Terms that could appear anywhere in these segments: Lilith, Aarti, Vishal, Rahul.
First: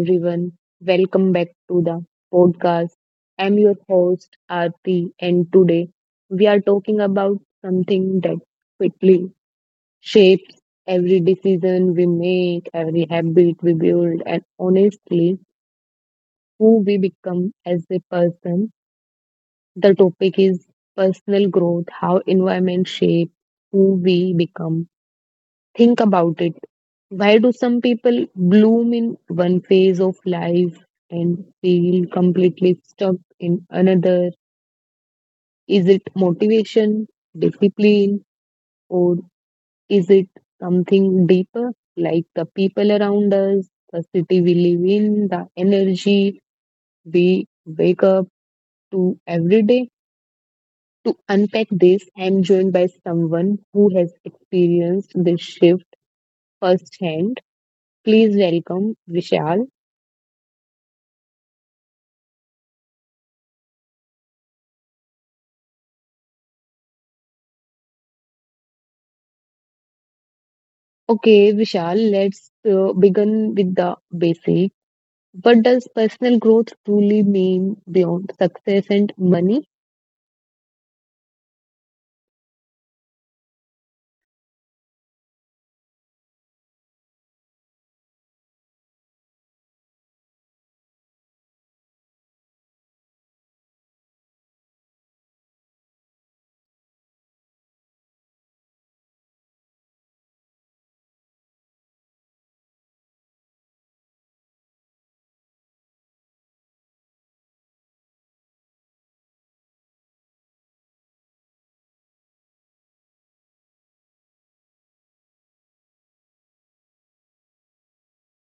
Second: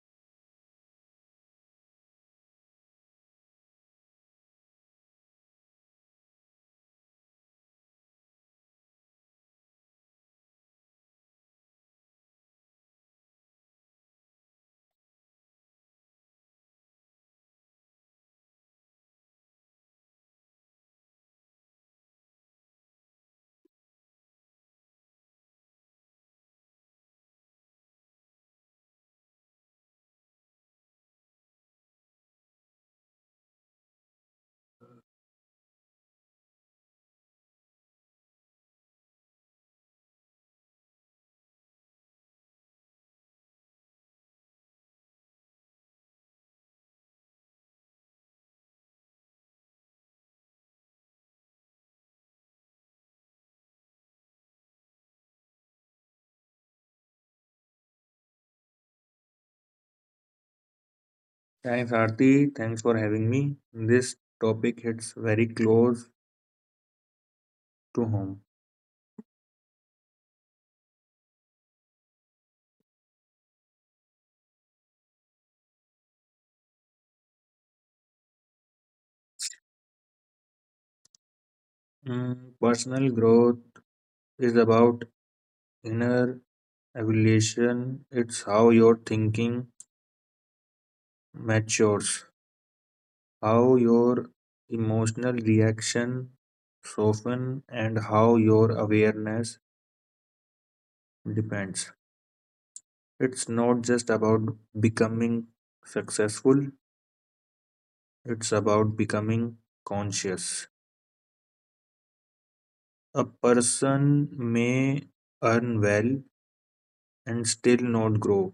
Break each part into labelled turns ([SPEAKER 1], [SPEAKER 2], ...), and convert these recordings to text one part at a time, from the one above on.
[SPEAKER 1] everyone. Welcome back to the podcast. I'm your host, Aarti, and today we are talking about something that quickly shapes every decision we make, every habit we build, and honestly, who we become as a person. The topic is personal growth, how environment shapes who we become. Think about it. Why do some people bloom in one phase of life and feel completely stuck in another? Is it motivation, discipline, or is it something deeper like the people around us, the city we live in, the energy we wake up to every day? To unpack this, I am joined by someone who has experienced this shift firsthand. Please welcome Vishal.
[SPEAKER 2] Thanks, Aarti. Thanks for having me. This topic hits very close to home.
[SPEAKER 1] Okay, Vishal, let's begin with the basic. What does personal growth truly mean beyond success and money?
[SPEAKER 2] Personal growth is about inner evolution. It's how your thinking matures, how your emotional reaction soften, and how your awareness depends. It's not just about becoming successful, it's about becoming conscious. A person may earn well and still not grow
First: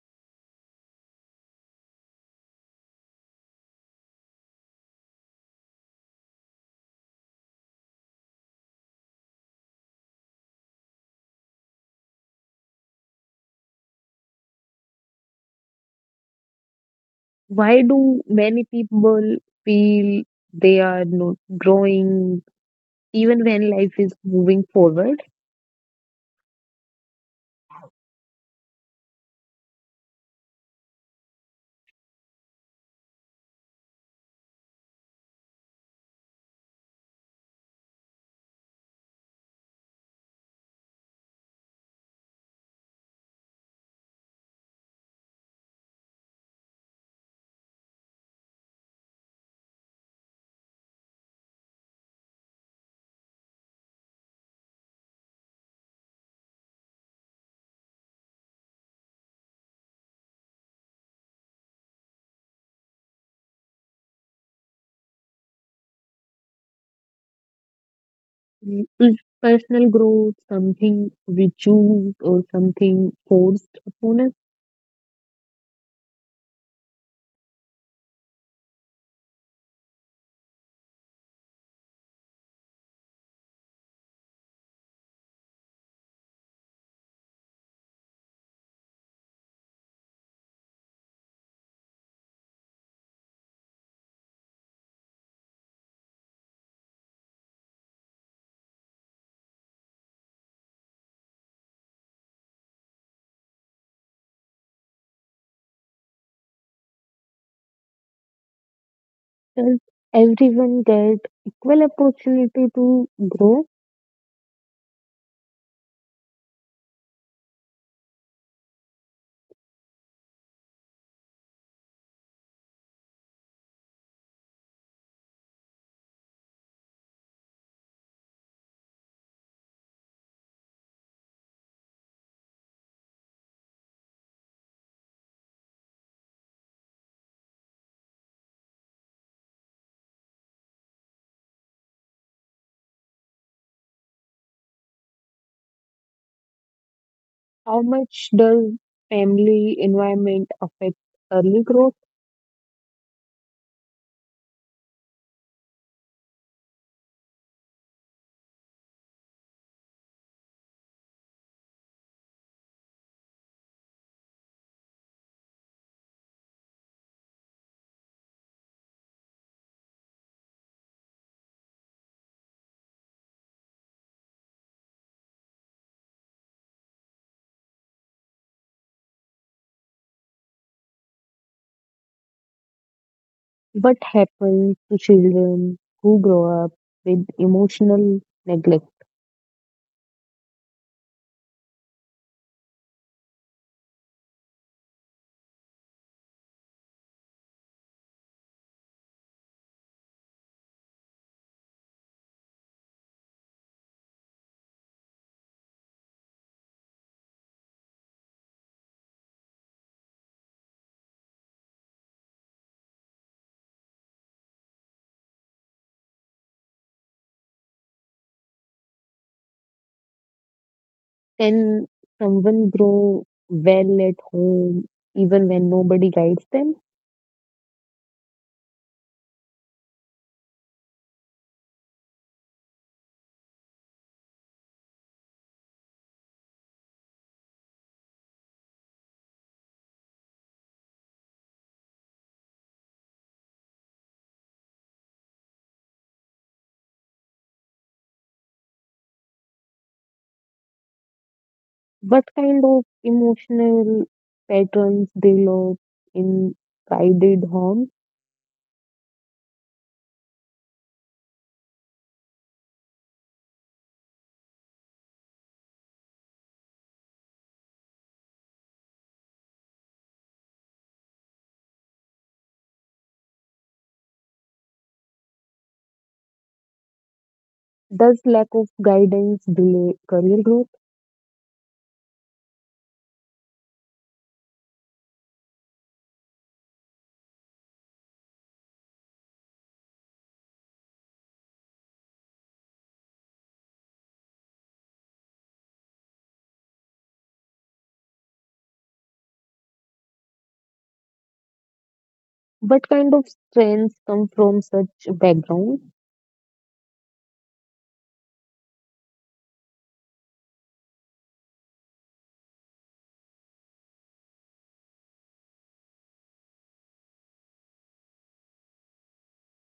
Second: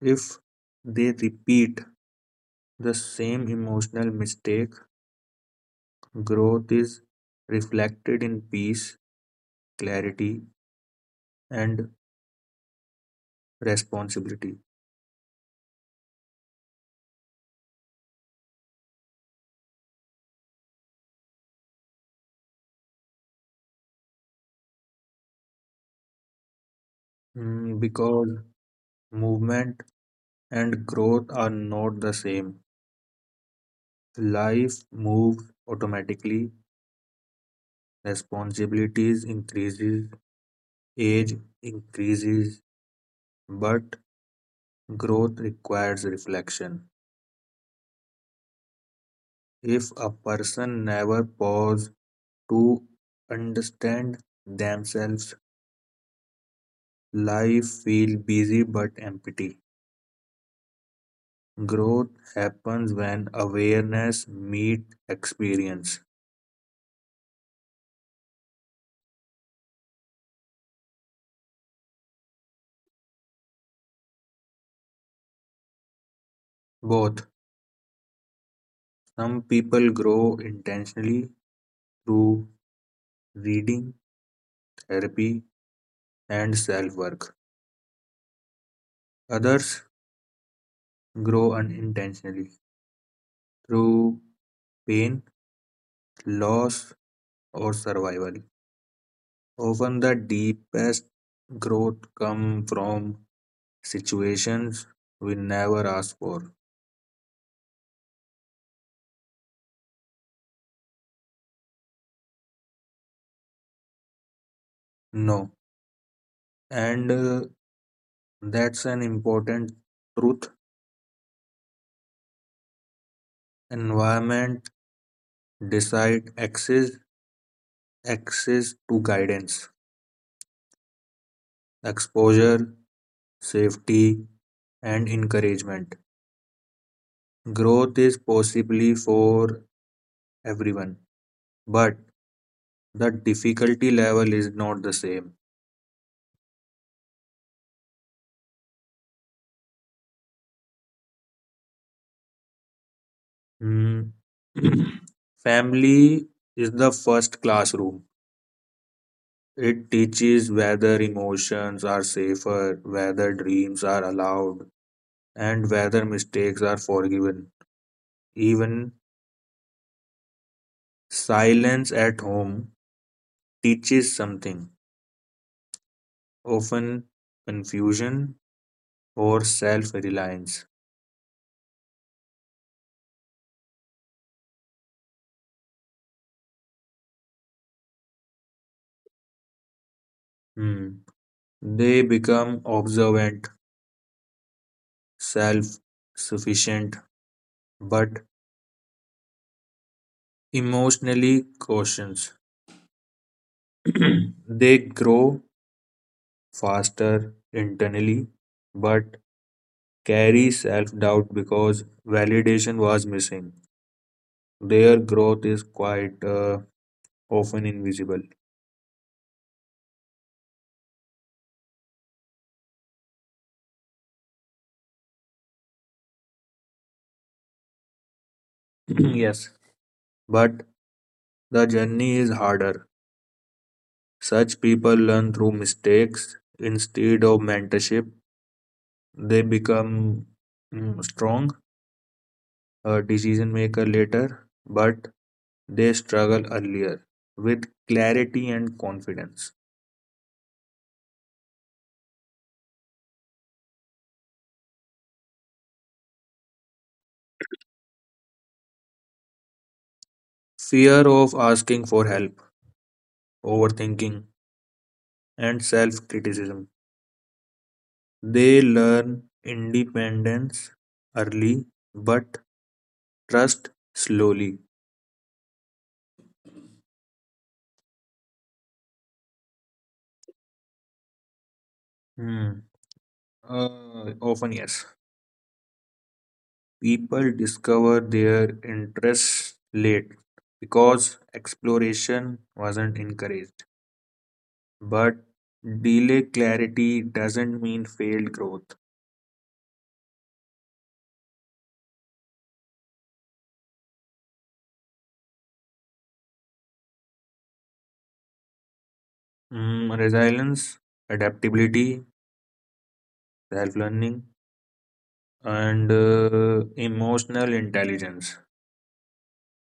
[SPEAKER 2] if they repeat the same emotional mistake. Growth is reflected in peace, clarity, and responsibility.
[SPEAKER 1] Why do many people feel they are not growing even when life is moving forward?
[SPEAKER 2] Because movement and growth are not the same. Life moves automatically, responsibilities increases, age increases, but growth requires reflection. If a person never pauses to understand themselves, life feels busy but empty. Growth happens when awareness meets experience.
[SPEAKER 1] Is personal growth something we choose or something forced upon us?
[SPEAKER 2] Both. Some people grow intentionally through reading, therapy, and self work. Others grow unintentionally through pain, loss, or survival. Often the deepest growth comes from situations we never ask for.
[SPEAKER 1] Does everyone get equal opportunity to grow?
[SPEAKER 2] No. And that's an important truth. Environment decide access to guidance, exposure, safety, and encouragement. Growth is possibly for everyone, but the difficulty level is not the same.
[SPEAKER 1] How much does family environment affect early growth?
[SPEAKER 2] Hmm. Family is the first classroom. It teaches whether emotions are safer, whether dreams are allowed, and whether mistakes are forgiven. Even silence at home teaches something, often confusion or self reliance.
[SPEAKER 1] What happens to children who grow up with emotional neglect?
[SPEAKER 2] They become observant, self sufficient, but emotionally cautious. They grow faster internally but carry self doubt because validation was missing. Their growth is quite often invisible.
[SPEAKER 1] Can someone grow well at home even when nobody guides them?
[SPEAKER 2] Yes. But the journey is harder. Such people learn through mistakes instead of mentorship. They become strong decision maker later, but they struggle earlier with clarity and confidence.
[SPEAKER 1] What kind of emotional patterns develop in guided homes?
[SPEAKER 2] Fear of asking for help, overthinking, and self criticism. They learn independence early but trust slowly.
[SPEAKER 1] Does lack of guidance delay career growth?
[SPEAKER 2] Hmm. Often, yes. People discover their interests late because exploration wasn't encouraged. But delay clarity doesn't mean failed growth.
[SPEAKER 1] What kind of strengths come from such background?
[SPEAKER 2] Resilience, adaptability, self learning, and emotional intelligence.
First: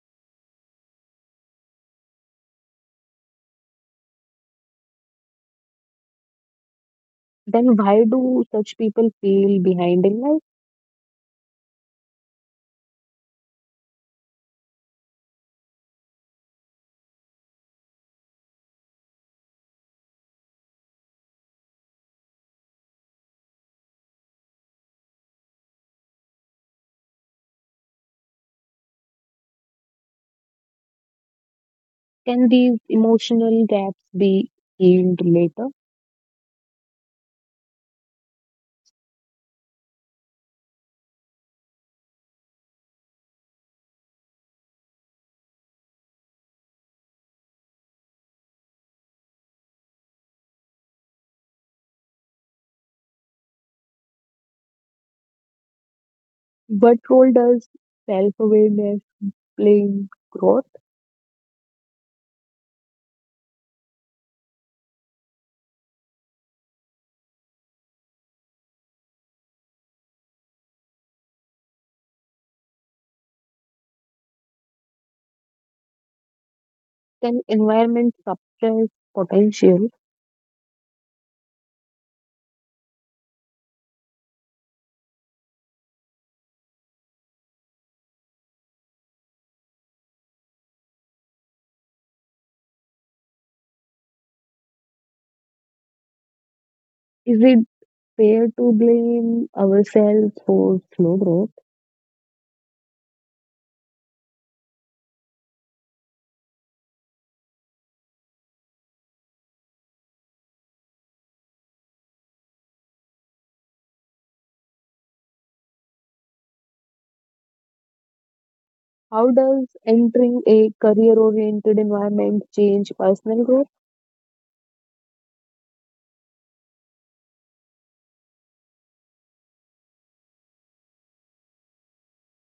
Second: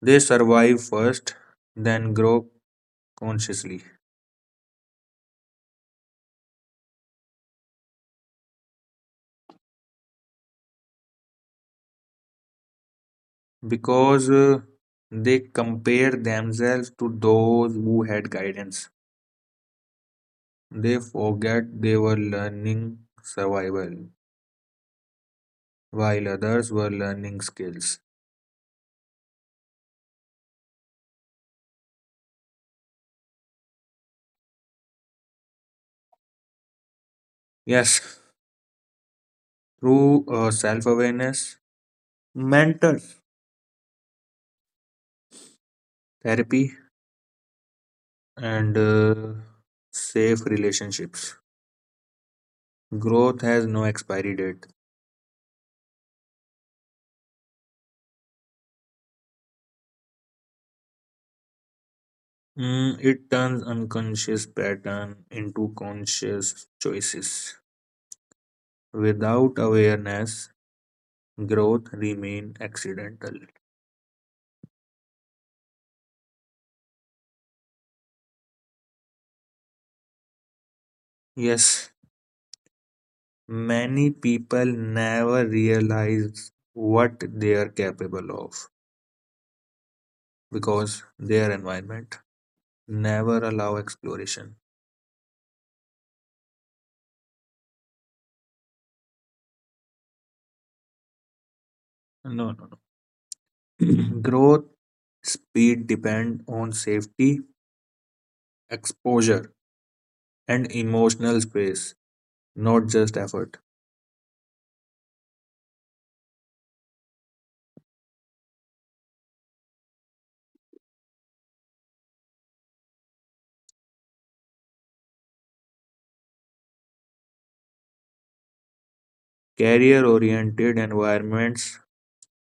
[SPEAKER 2] They survive first, then grow consciously.
[SPEAKER 1] Then why do such people feel behind in life?
[SPEAKER 2] Because they compare themselves to those who had guidance. They forget they were learning survival while others were learning skills.
[SPEAKER 1] Can these emotional gaps be healed later?
[SPEAKER 2] Yes, through self awareness, mental therapy, and safe relationships. Growth has no expiry date.
[SPEAKER 1] What role does self-awareness play in growth?
[SPEAKER 2] It turns unconscious pattern into conscious choices. Without awareness, growth remain accidental.
[SPEAKER 1] Can environment suppress potential?
[SPEAKER 2] Yes, many people never realize what they are capable of because their environment never allow exploration.
[SPEAKER 1] Is it fair to blame ourselves for slow growth?
[SPEAKER 2] No, no, no. Growth speed depend on safety, exposure, and emotional space, not just effort.
[SPEAKER 1] How does entering a career-oriented environment change personal growth?
[SPEAKER 2] Career oriented environments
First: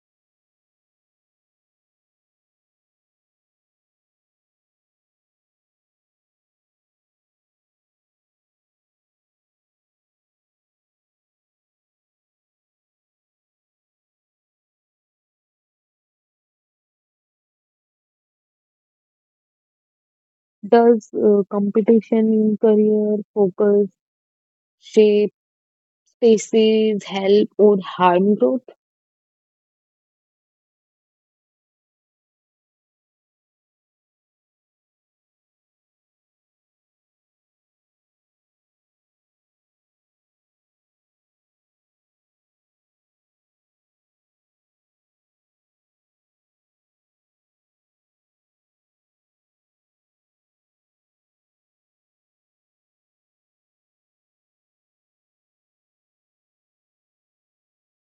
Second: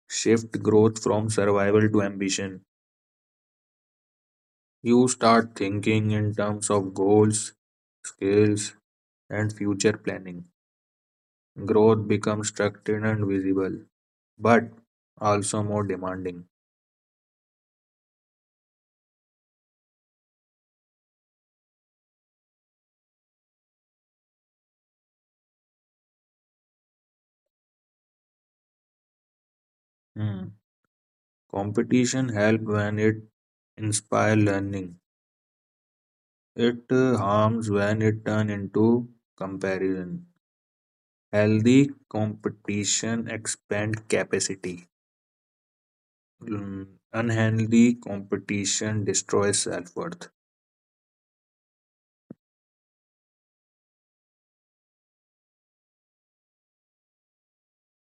[SPEAKER 2] shift growth from survival to ambition. You start thinking in terms of goals, skills, and future planning. Growth becomes structured and visible, but also more demanding.
[SPEAKER 1] Does competition in career focus shape spaces help or harm growth?
[SPEAKER 2] Hmm. Competition helps when it inspires learning. It harms when it turns into comparison. Healthy competition expands capacity. Mm, Unhealthy competition destroys self worth.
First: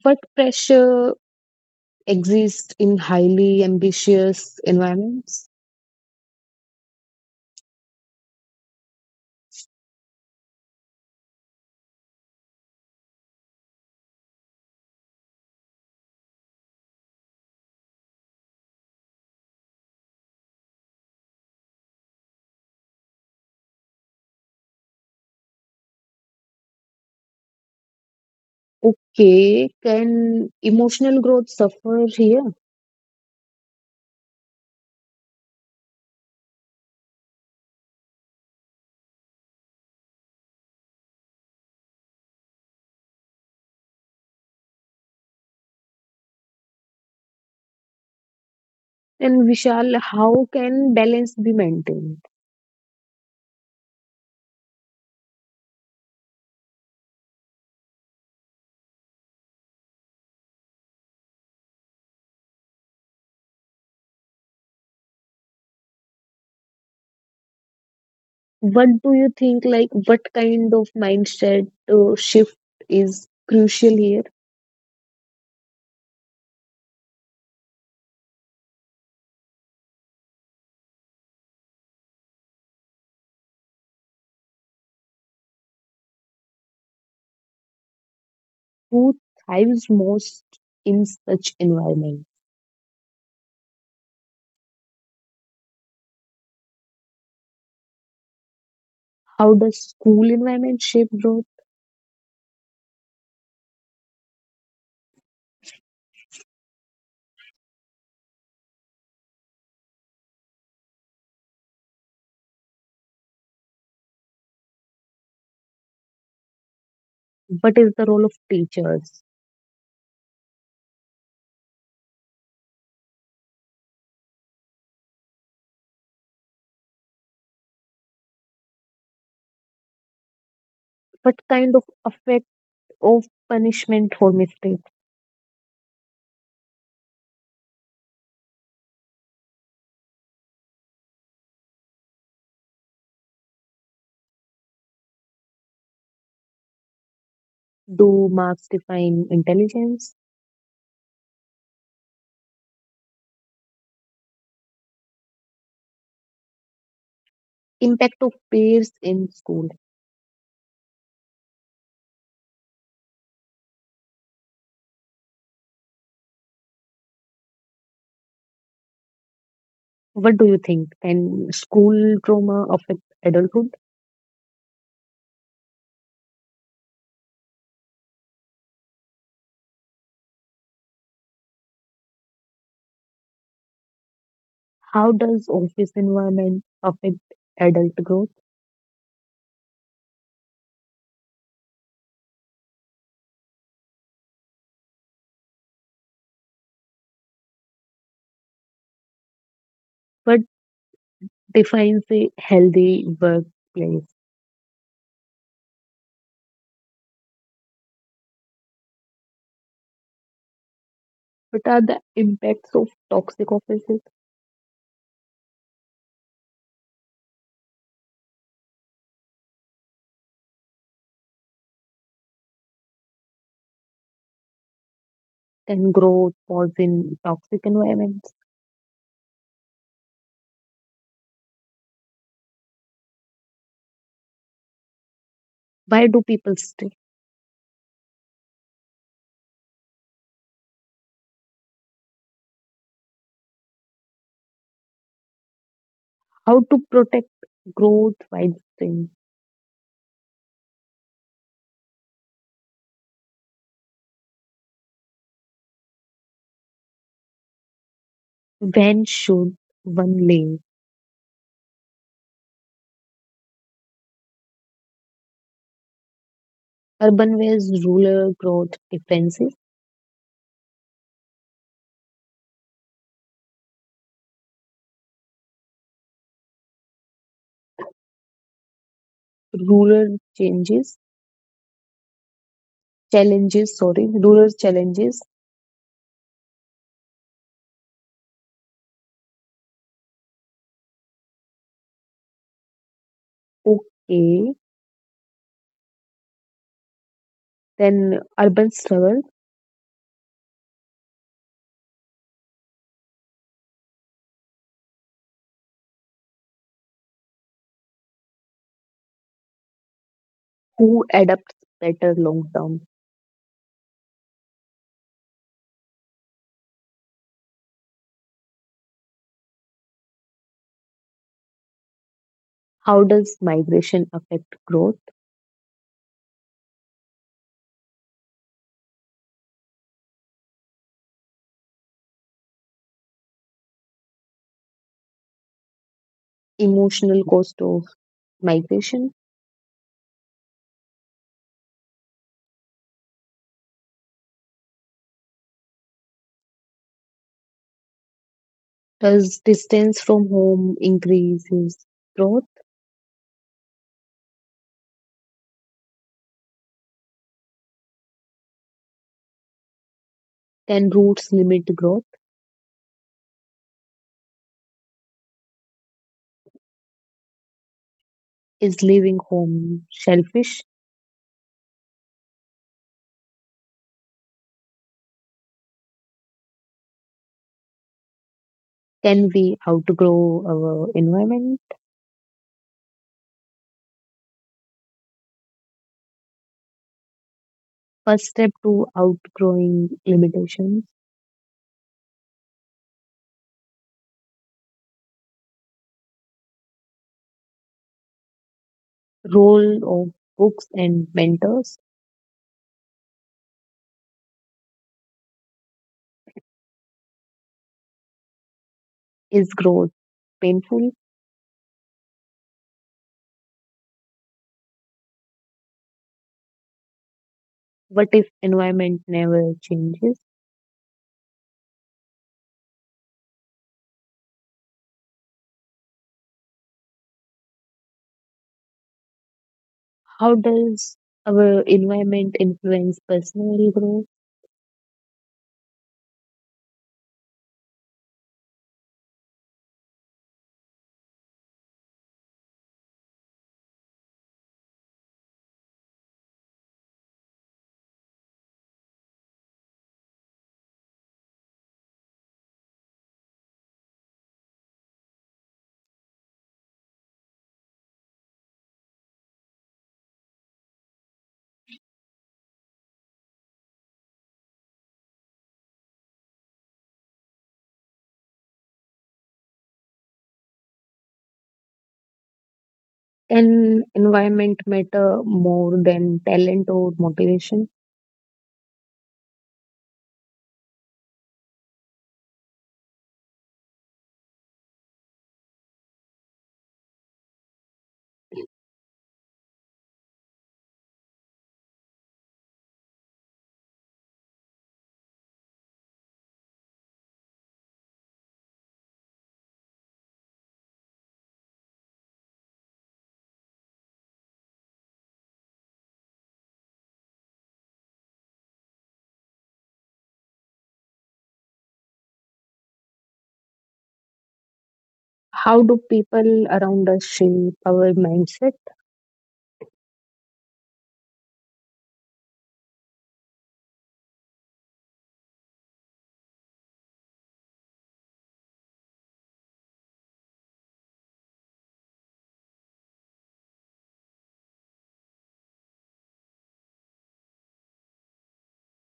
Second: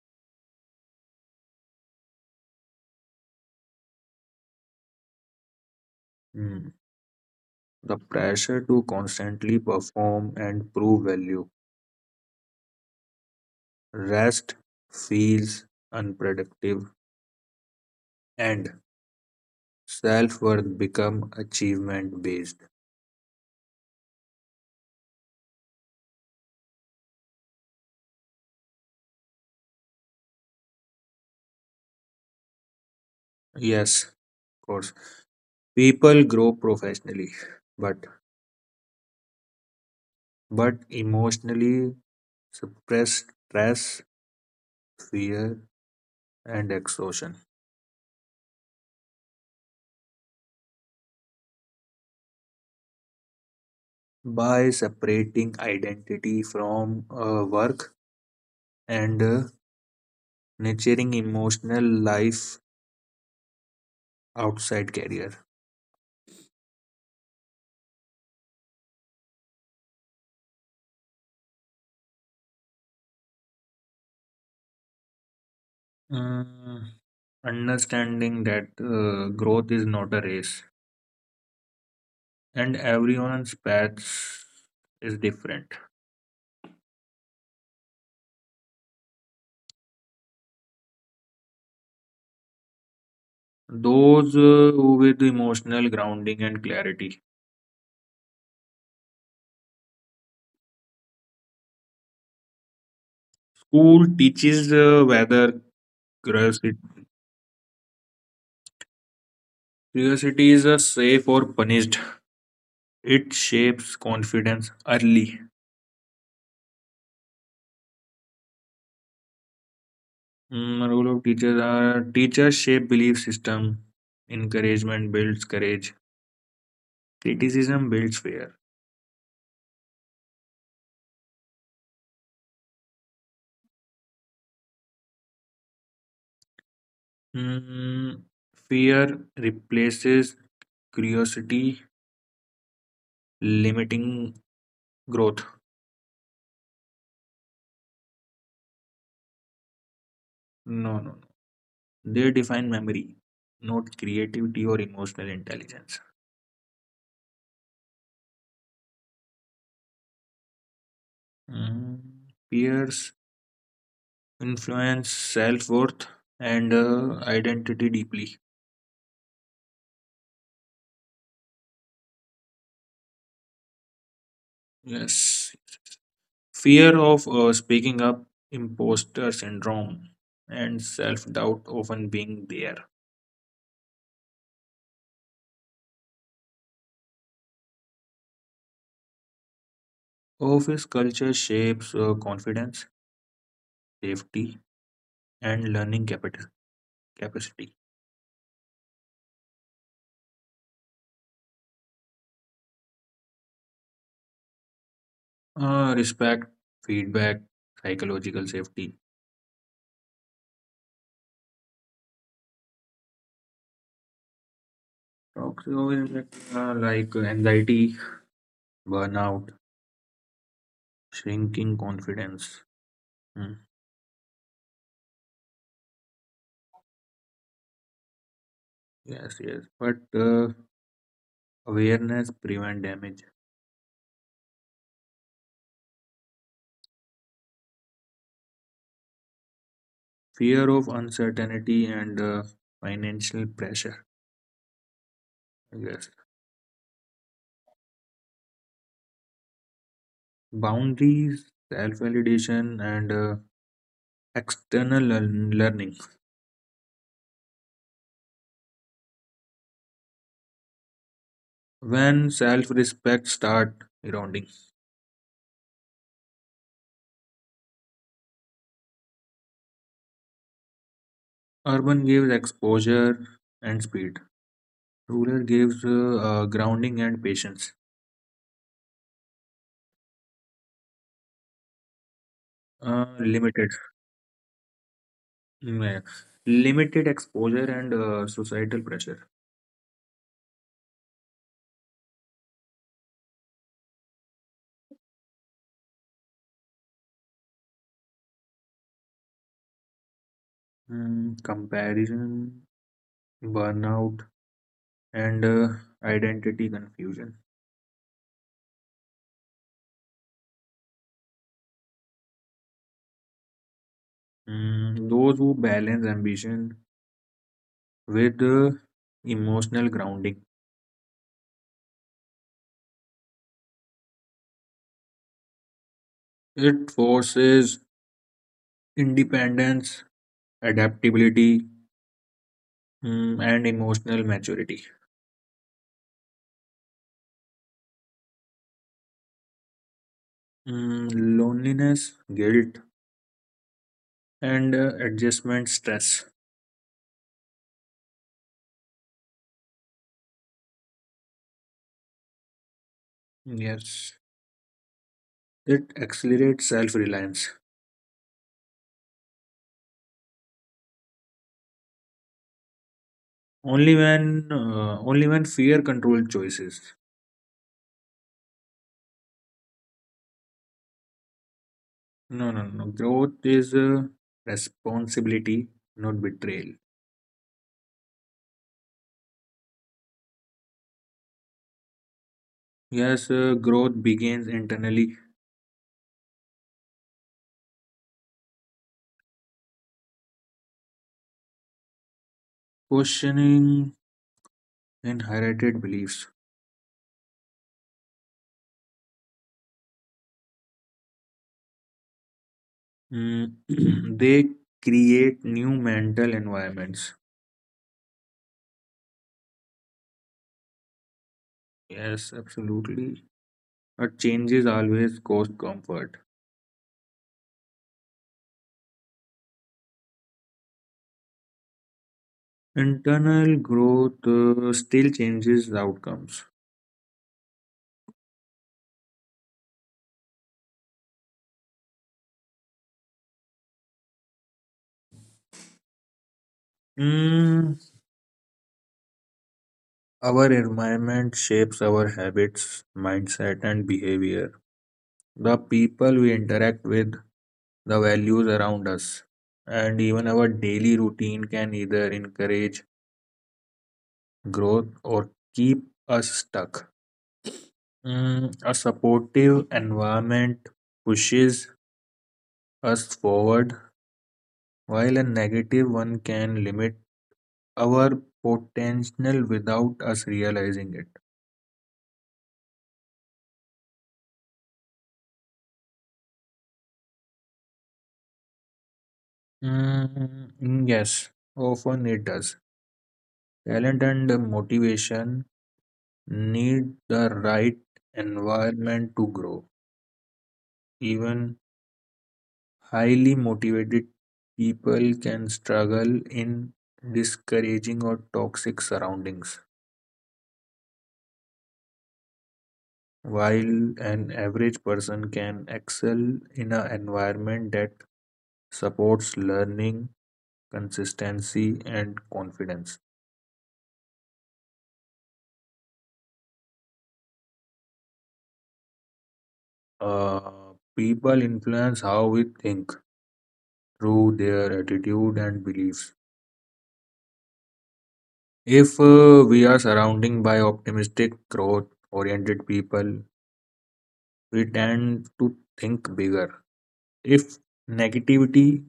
[SPEAKER 1] But pressure exists in highly ambitious environments.
[SPEAKER 2] The pressure to constantly perform and prove value. Rest feels unproductive and self worth become achievement based.
[SPEAKER 1] Okay, can emotional growth suffer here?
[SPEAKER 2] Yes, of course. People grow professionally, but emotionally suppress stress, fear, and exhaustion.
[SPEAKER 1] And Vishal, how can balance be maintained?
[SPEAKER 2] By separating identity from work and nurturing emotional life outside career.
[SPEAKER 1] What do you think, like, what kind of mindset shift is crucial here?
[SPEAKER 2] Mm, understanding that growth is not a race and everyone's path is different.
[SPEAKER 1] Who thrives most in such environment?
[SPEAKER 2] Those with emotional grounding and clarity.
[SPEAKER 1] How does school environment shape growth?
[SPEAKER 2] School teaches whether curiosity, curiosity is safe or punished. It shapes confidence early.
[SPEAKER 1] What is the role of teachers?
[SPEAKER 2] Role of teachers are teachers shape belief system. Encouragement builds courage. Criticism builds fear.
[SPEAKER 1] What kind of effect of punishment for mistakes?
[SPEAKER 2] Mm, fear replaces curiosity, limiting growth.
[SPEAKER 1] Do marks define intelligence?
[SPEAKER 2] No, no. No. They define memory, not creativity or emotional intelligence.
[SPEAKER 1] Impact of peers in school.
[SPEAKER 2] Mm, Peers influence self worth and identity deeply.
[SPEAKER 1] What do you think? Can school trauma affect adulthood?
[SPEAKER 2] Yes. Fear of speaking up, imposter syndrome, and self doubt often being there.
[SPEAKER 1] How does office environment affect adult growth?
[SPEAKER 2] Office culture shapes confidence, safety, and learning capacity.
[SPEAKER 1] What defines a healthy workplace?
[SPEAKER 2] Respect, feedback, psychological safety.
[SPEAKER 1] What are the impacts of toxic offices?
[SPEAKER 2] Talks always like anxiety, burnout, shrinking confidence. Hmm.
[SPEAKER 1] Can growth pause in toxic environments?
[SPEAKER 2] Yes, yes. But awareness prevent damage.
[SPEAKER 1] Why do people stay?
[SPEAKER 2] Fear of uncertainty and financial pressure. Yes.
[SPEAKER 1] How to protect growth while staying?
[SPEAKER 2] Boundaries, self-validation, and external learning.
[SPEAKER 1] When should one leave?
[SPEAKER 2] When self-respect start grounding.
[SPEAKER 1] Urban where's rural growth differences,
[SPEAKER 2] Urban gives exposure and speed. Rural gives grounding and patience.
[SPEAKER 1] rural changes,
[SPEAKER 2] Uh,
[SPEAKER 1] challenges,
[SPEAKER 2] limited.
[SPEAKER 1] sorry, rural challenges.
[SPEAKER 2] Yeah. Limited exposure and societal pressure.
[SPEAKER 1] Okay. Then urban struggle,
[SPEAKER 2] Comparison, burnout, and identity confusion.
[SPEAKER 1] who adapts better long term?
[SPEAKER 2] Those who balance ambition with emotional grounding.
[SPEAKER 1] How does migration affect growth?
[SPEAKER 2] It forces independence, adaptability, and emotional maturity.
[SPEAKER 1] Emotional cost of migration?
[SPEAKER 2] Mm, loneliness, guilt, and adjustment stress.
[SPEAKER 1] Does distance from home increases growth?
[SPEAKER 2] Yes, it accelerates self-reliance.
[SPEAKER 1] Can roots limit growth?
[SPEAKER 2] Only when fear controls choices.
[SPEAKER 1] Is leaving home selfish?
[SPEAKER 2] No, no, no. No. Growth is responsibility, not betrayal.
[SPEAKER 1] Can we outgrow our environment?
[SPEAKER 2] Yes, growth begins internally,
[SPEAKER 1] First step to outgrowing limitations.
[SPEAKER 2] questioning inherited beliefs.
[SPEAKER 1] Role of books and mentors.
[SPEAKER 2] Mm, they create new mental environments.
[SPEAKER 1] Is growth painful?
[SPEAKER 2] Yes, absolutely. But changes always cost comfort.
[SPEAKER 1] What if environment never changes?
[SPEAKER 2] Internal growth still changes outcomes.
[SPEAKER 1] How does our environment influence personal growth?
[SPEAKER 2] Mm, our environment shapes our habits, mindset, and behavior. The people we interact with, the values around us, and even our daily routine can either encourage growth or keep us stuck. A supportive environment pushes us forward, while a negative one can limit our potential without us realizing it.
[SPEAKER 1] Can environment matter more than talent or motivation?
[SPEAKER 2] Mm, yes, often it does. Talent and motivation need the right environment to grow. Even highly motivated people can struggle in discouraging or toxic surroundings, while an average person can excel in an environment that supports learning, consistency, and confidence.
[SPEAKER 1] How do people around us shape our mindset?
[SPEAKER 2] Uh, people influence how we think through their attitude and beliefs. If we are surrounding by optimistic, growth oriented people, we tend to think bigger. If negativity,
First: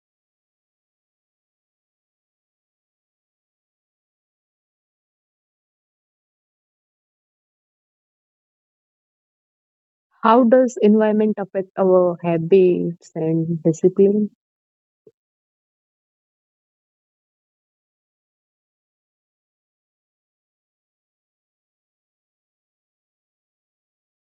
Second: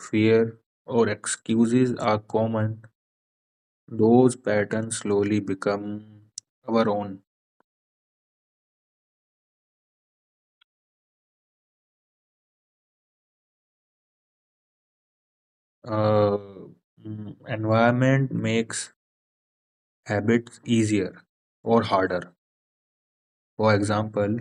[SPEAKER 2] fear, or excuses are common, those patterns slowly become our own.
[SPEAKER 1] How does environment affect our habits and discipline?
[SPEAKER 2] Uh, environment makes habits easier or harder. For example,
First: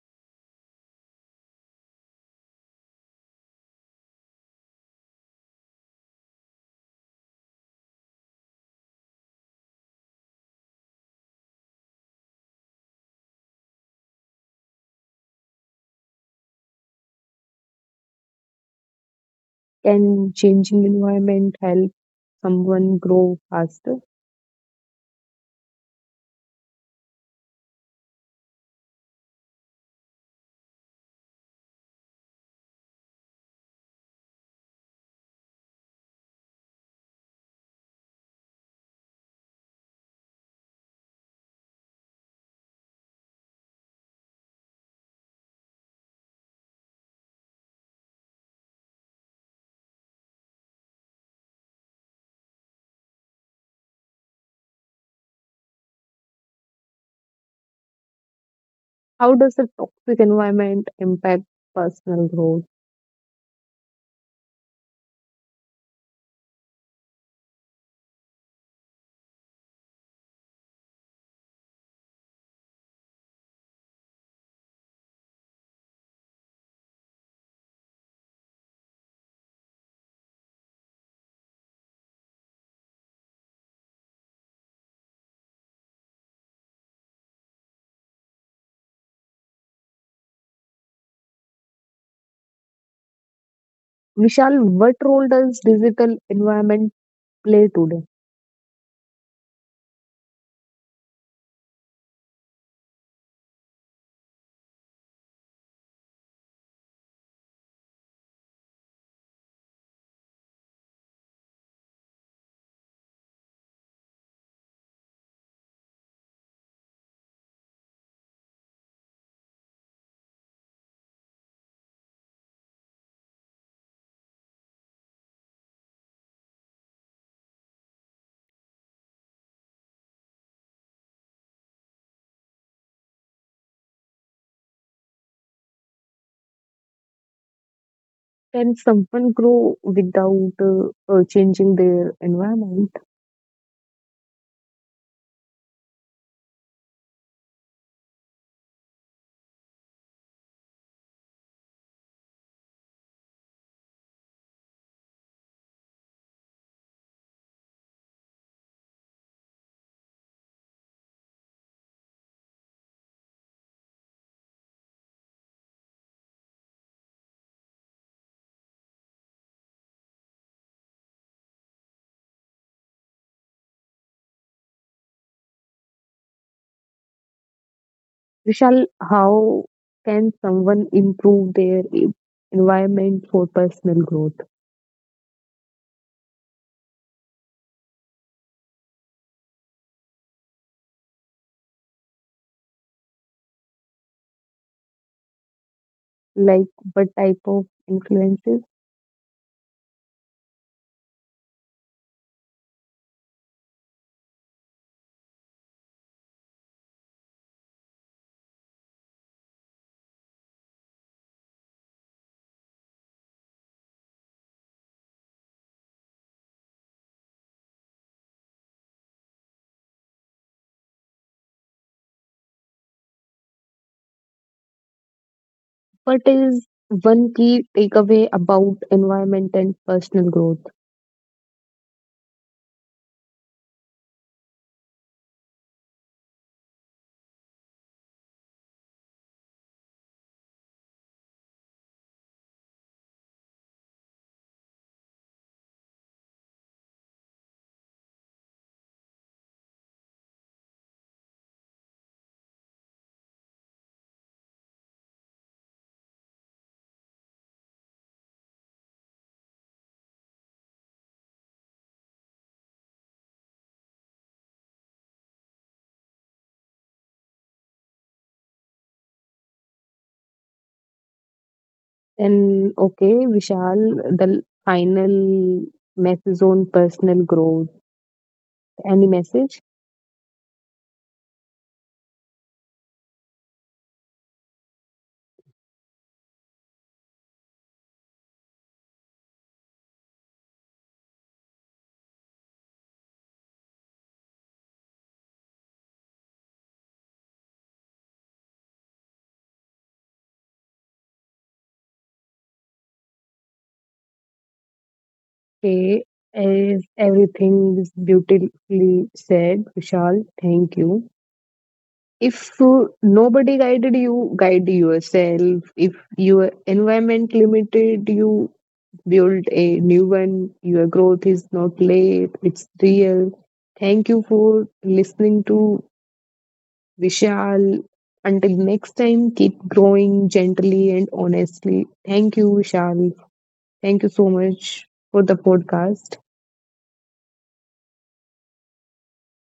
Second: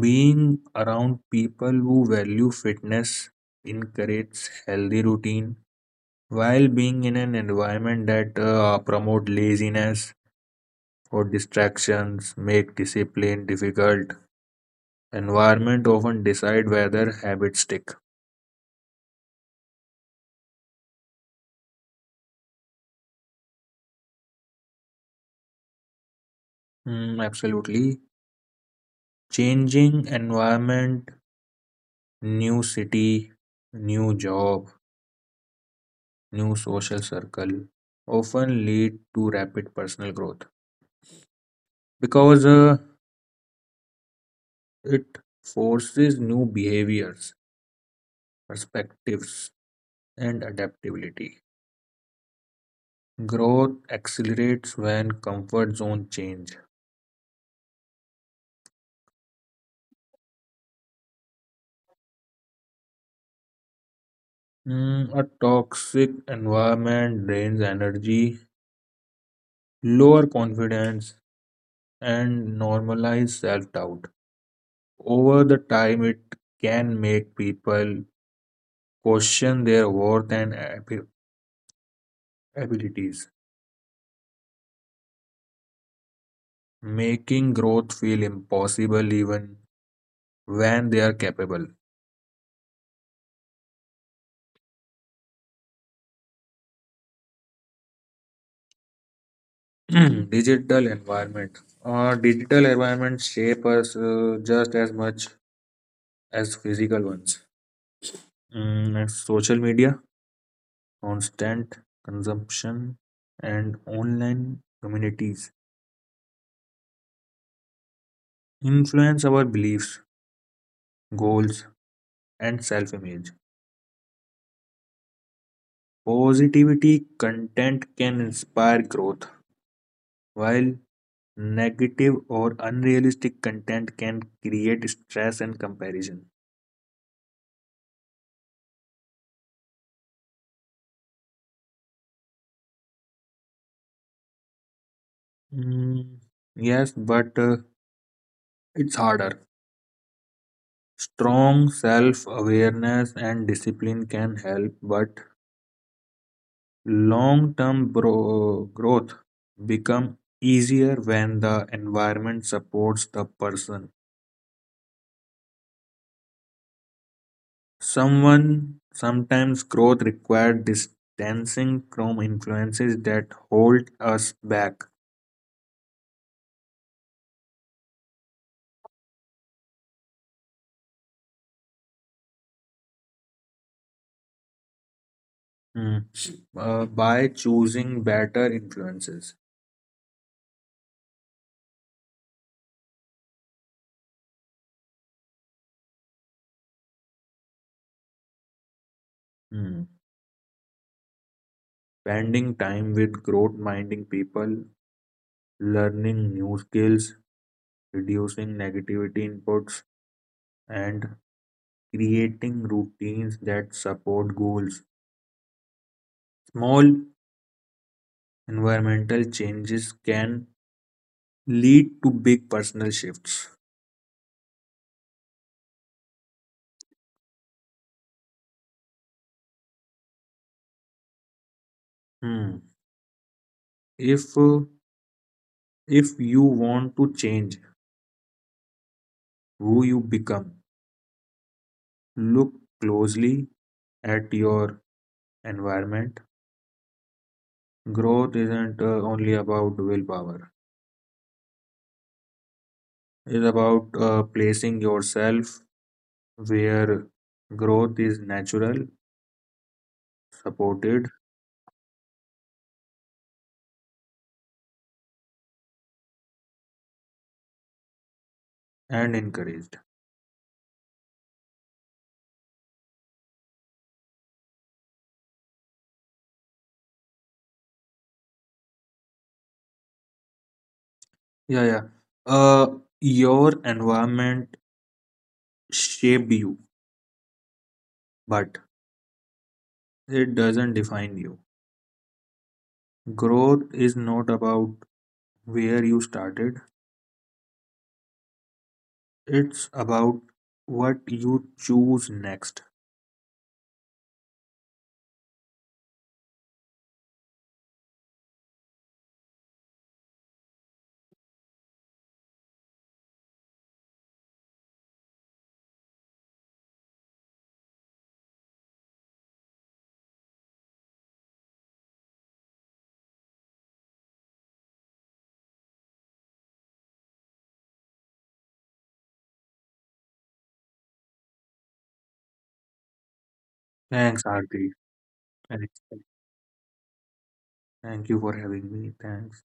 [SPEAKER 2] being around people who value fitness encourages healthy routine, while being in an environment that promote laziness or distractions make discipline difficult. Environment often decide whether habits stick.
[SPEAKER 1] Can changing environment help someone grow faster?
[SPEAKER 2] Mm, absolutely. Changing environment, new city, new job, new social circle often lead to rapid personal growth because it forces new behaviors, perspectives, and adaptability. Growth accelerates when comfort zone change.
[SPEAKER 1] How does a toxic environment impact personal growth?
[SPEAKER 2] A toxic environment drains energy, lower confidence, and normalize self doubt. Over the time, it can make people question their worth and abilities, making growth feel impossible even when they are capable.
[SPEAKER 1] Vishal, what role does digital environment play today?
[SPEAKER 2] Digital environment. Digital environments shape us just as much as physical ones. And social media, constant consumption, and online communities influence our beliefs, goals, and self image. Positivity content can inspire growth, while negative or unrealistic content can create stress and comparison.
[SPEAKER 1] Can someone grow without changing their environment?
[SPEAKER 2] Mm, yes, but it's harder. Strong self awareness and discipline can help, but long term growth become easier when the environment supports the person. Someone sometimes growth required distancing from influences that hold us back.
[SPEAKER 1] Vishal, how can someone improve their environment for personal growth?
[SPEAKER 2] Hmm. By choosing better influences,
[SPEAKER 1] Like, what type of influences?
[SPEAKER 2] Hmm. spending time with growth minding people, learning new skills, reducing negativity inputs, and creating routines that support goals. Small environmental changes can lead to big personal shifts.
[SPEAKER 1] What is one key takeaway about environment and personal growth?
[SPEAKER 2] Hmm. If uh, If you want to change who you become, look closely at your environment. Growth isn't only about willpower, it's about placing yourself where growth is natural, supported, and encouraged.
[SPEAKER 1] And okay, Vishal, the final message on personal growth. Any message?
[SPEAKER 2] Yeah, yeah. Uh, your environment shaped you, but it doesn't define you. Growth is not about where you started, it's about what you choose next.
[SPEAKER 1] Okay, as everything is beautifully said, Vishal, thank you. If nobody guided you, guide yourself. If your environment limited you, build a new one. Your growth is not late, it's real. Thank you for listening to Vishal. Until next time, keep growing gently and honestly. Thank you, Vishal. Thank you
[SPEAKER 2] Thanks,
[SPEAKER 1] so
[SPEAKER 2] Arti.
[SPEAKER 1] much for the
[SPEAKER 2] Thanks.
[SPEAKER 1] podcast.
[SPEAKER 2] Thank you for having me. Thanks.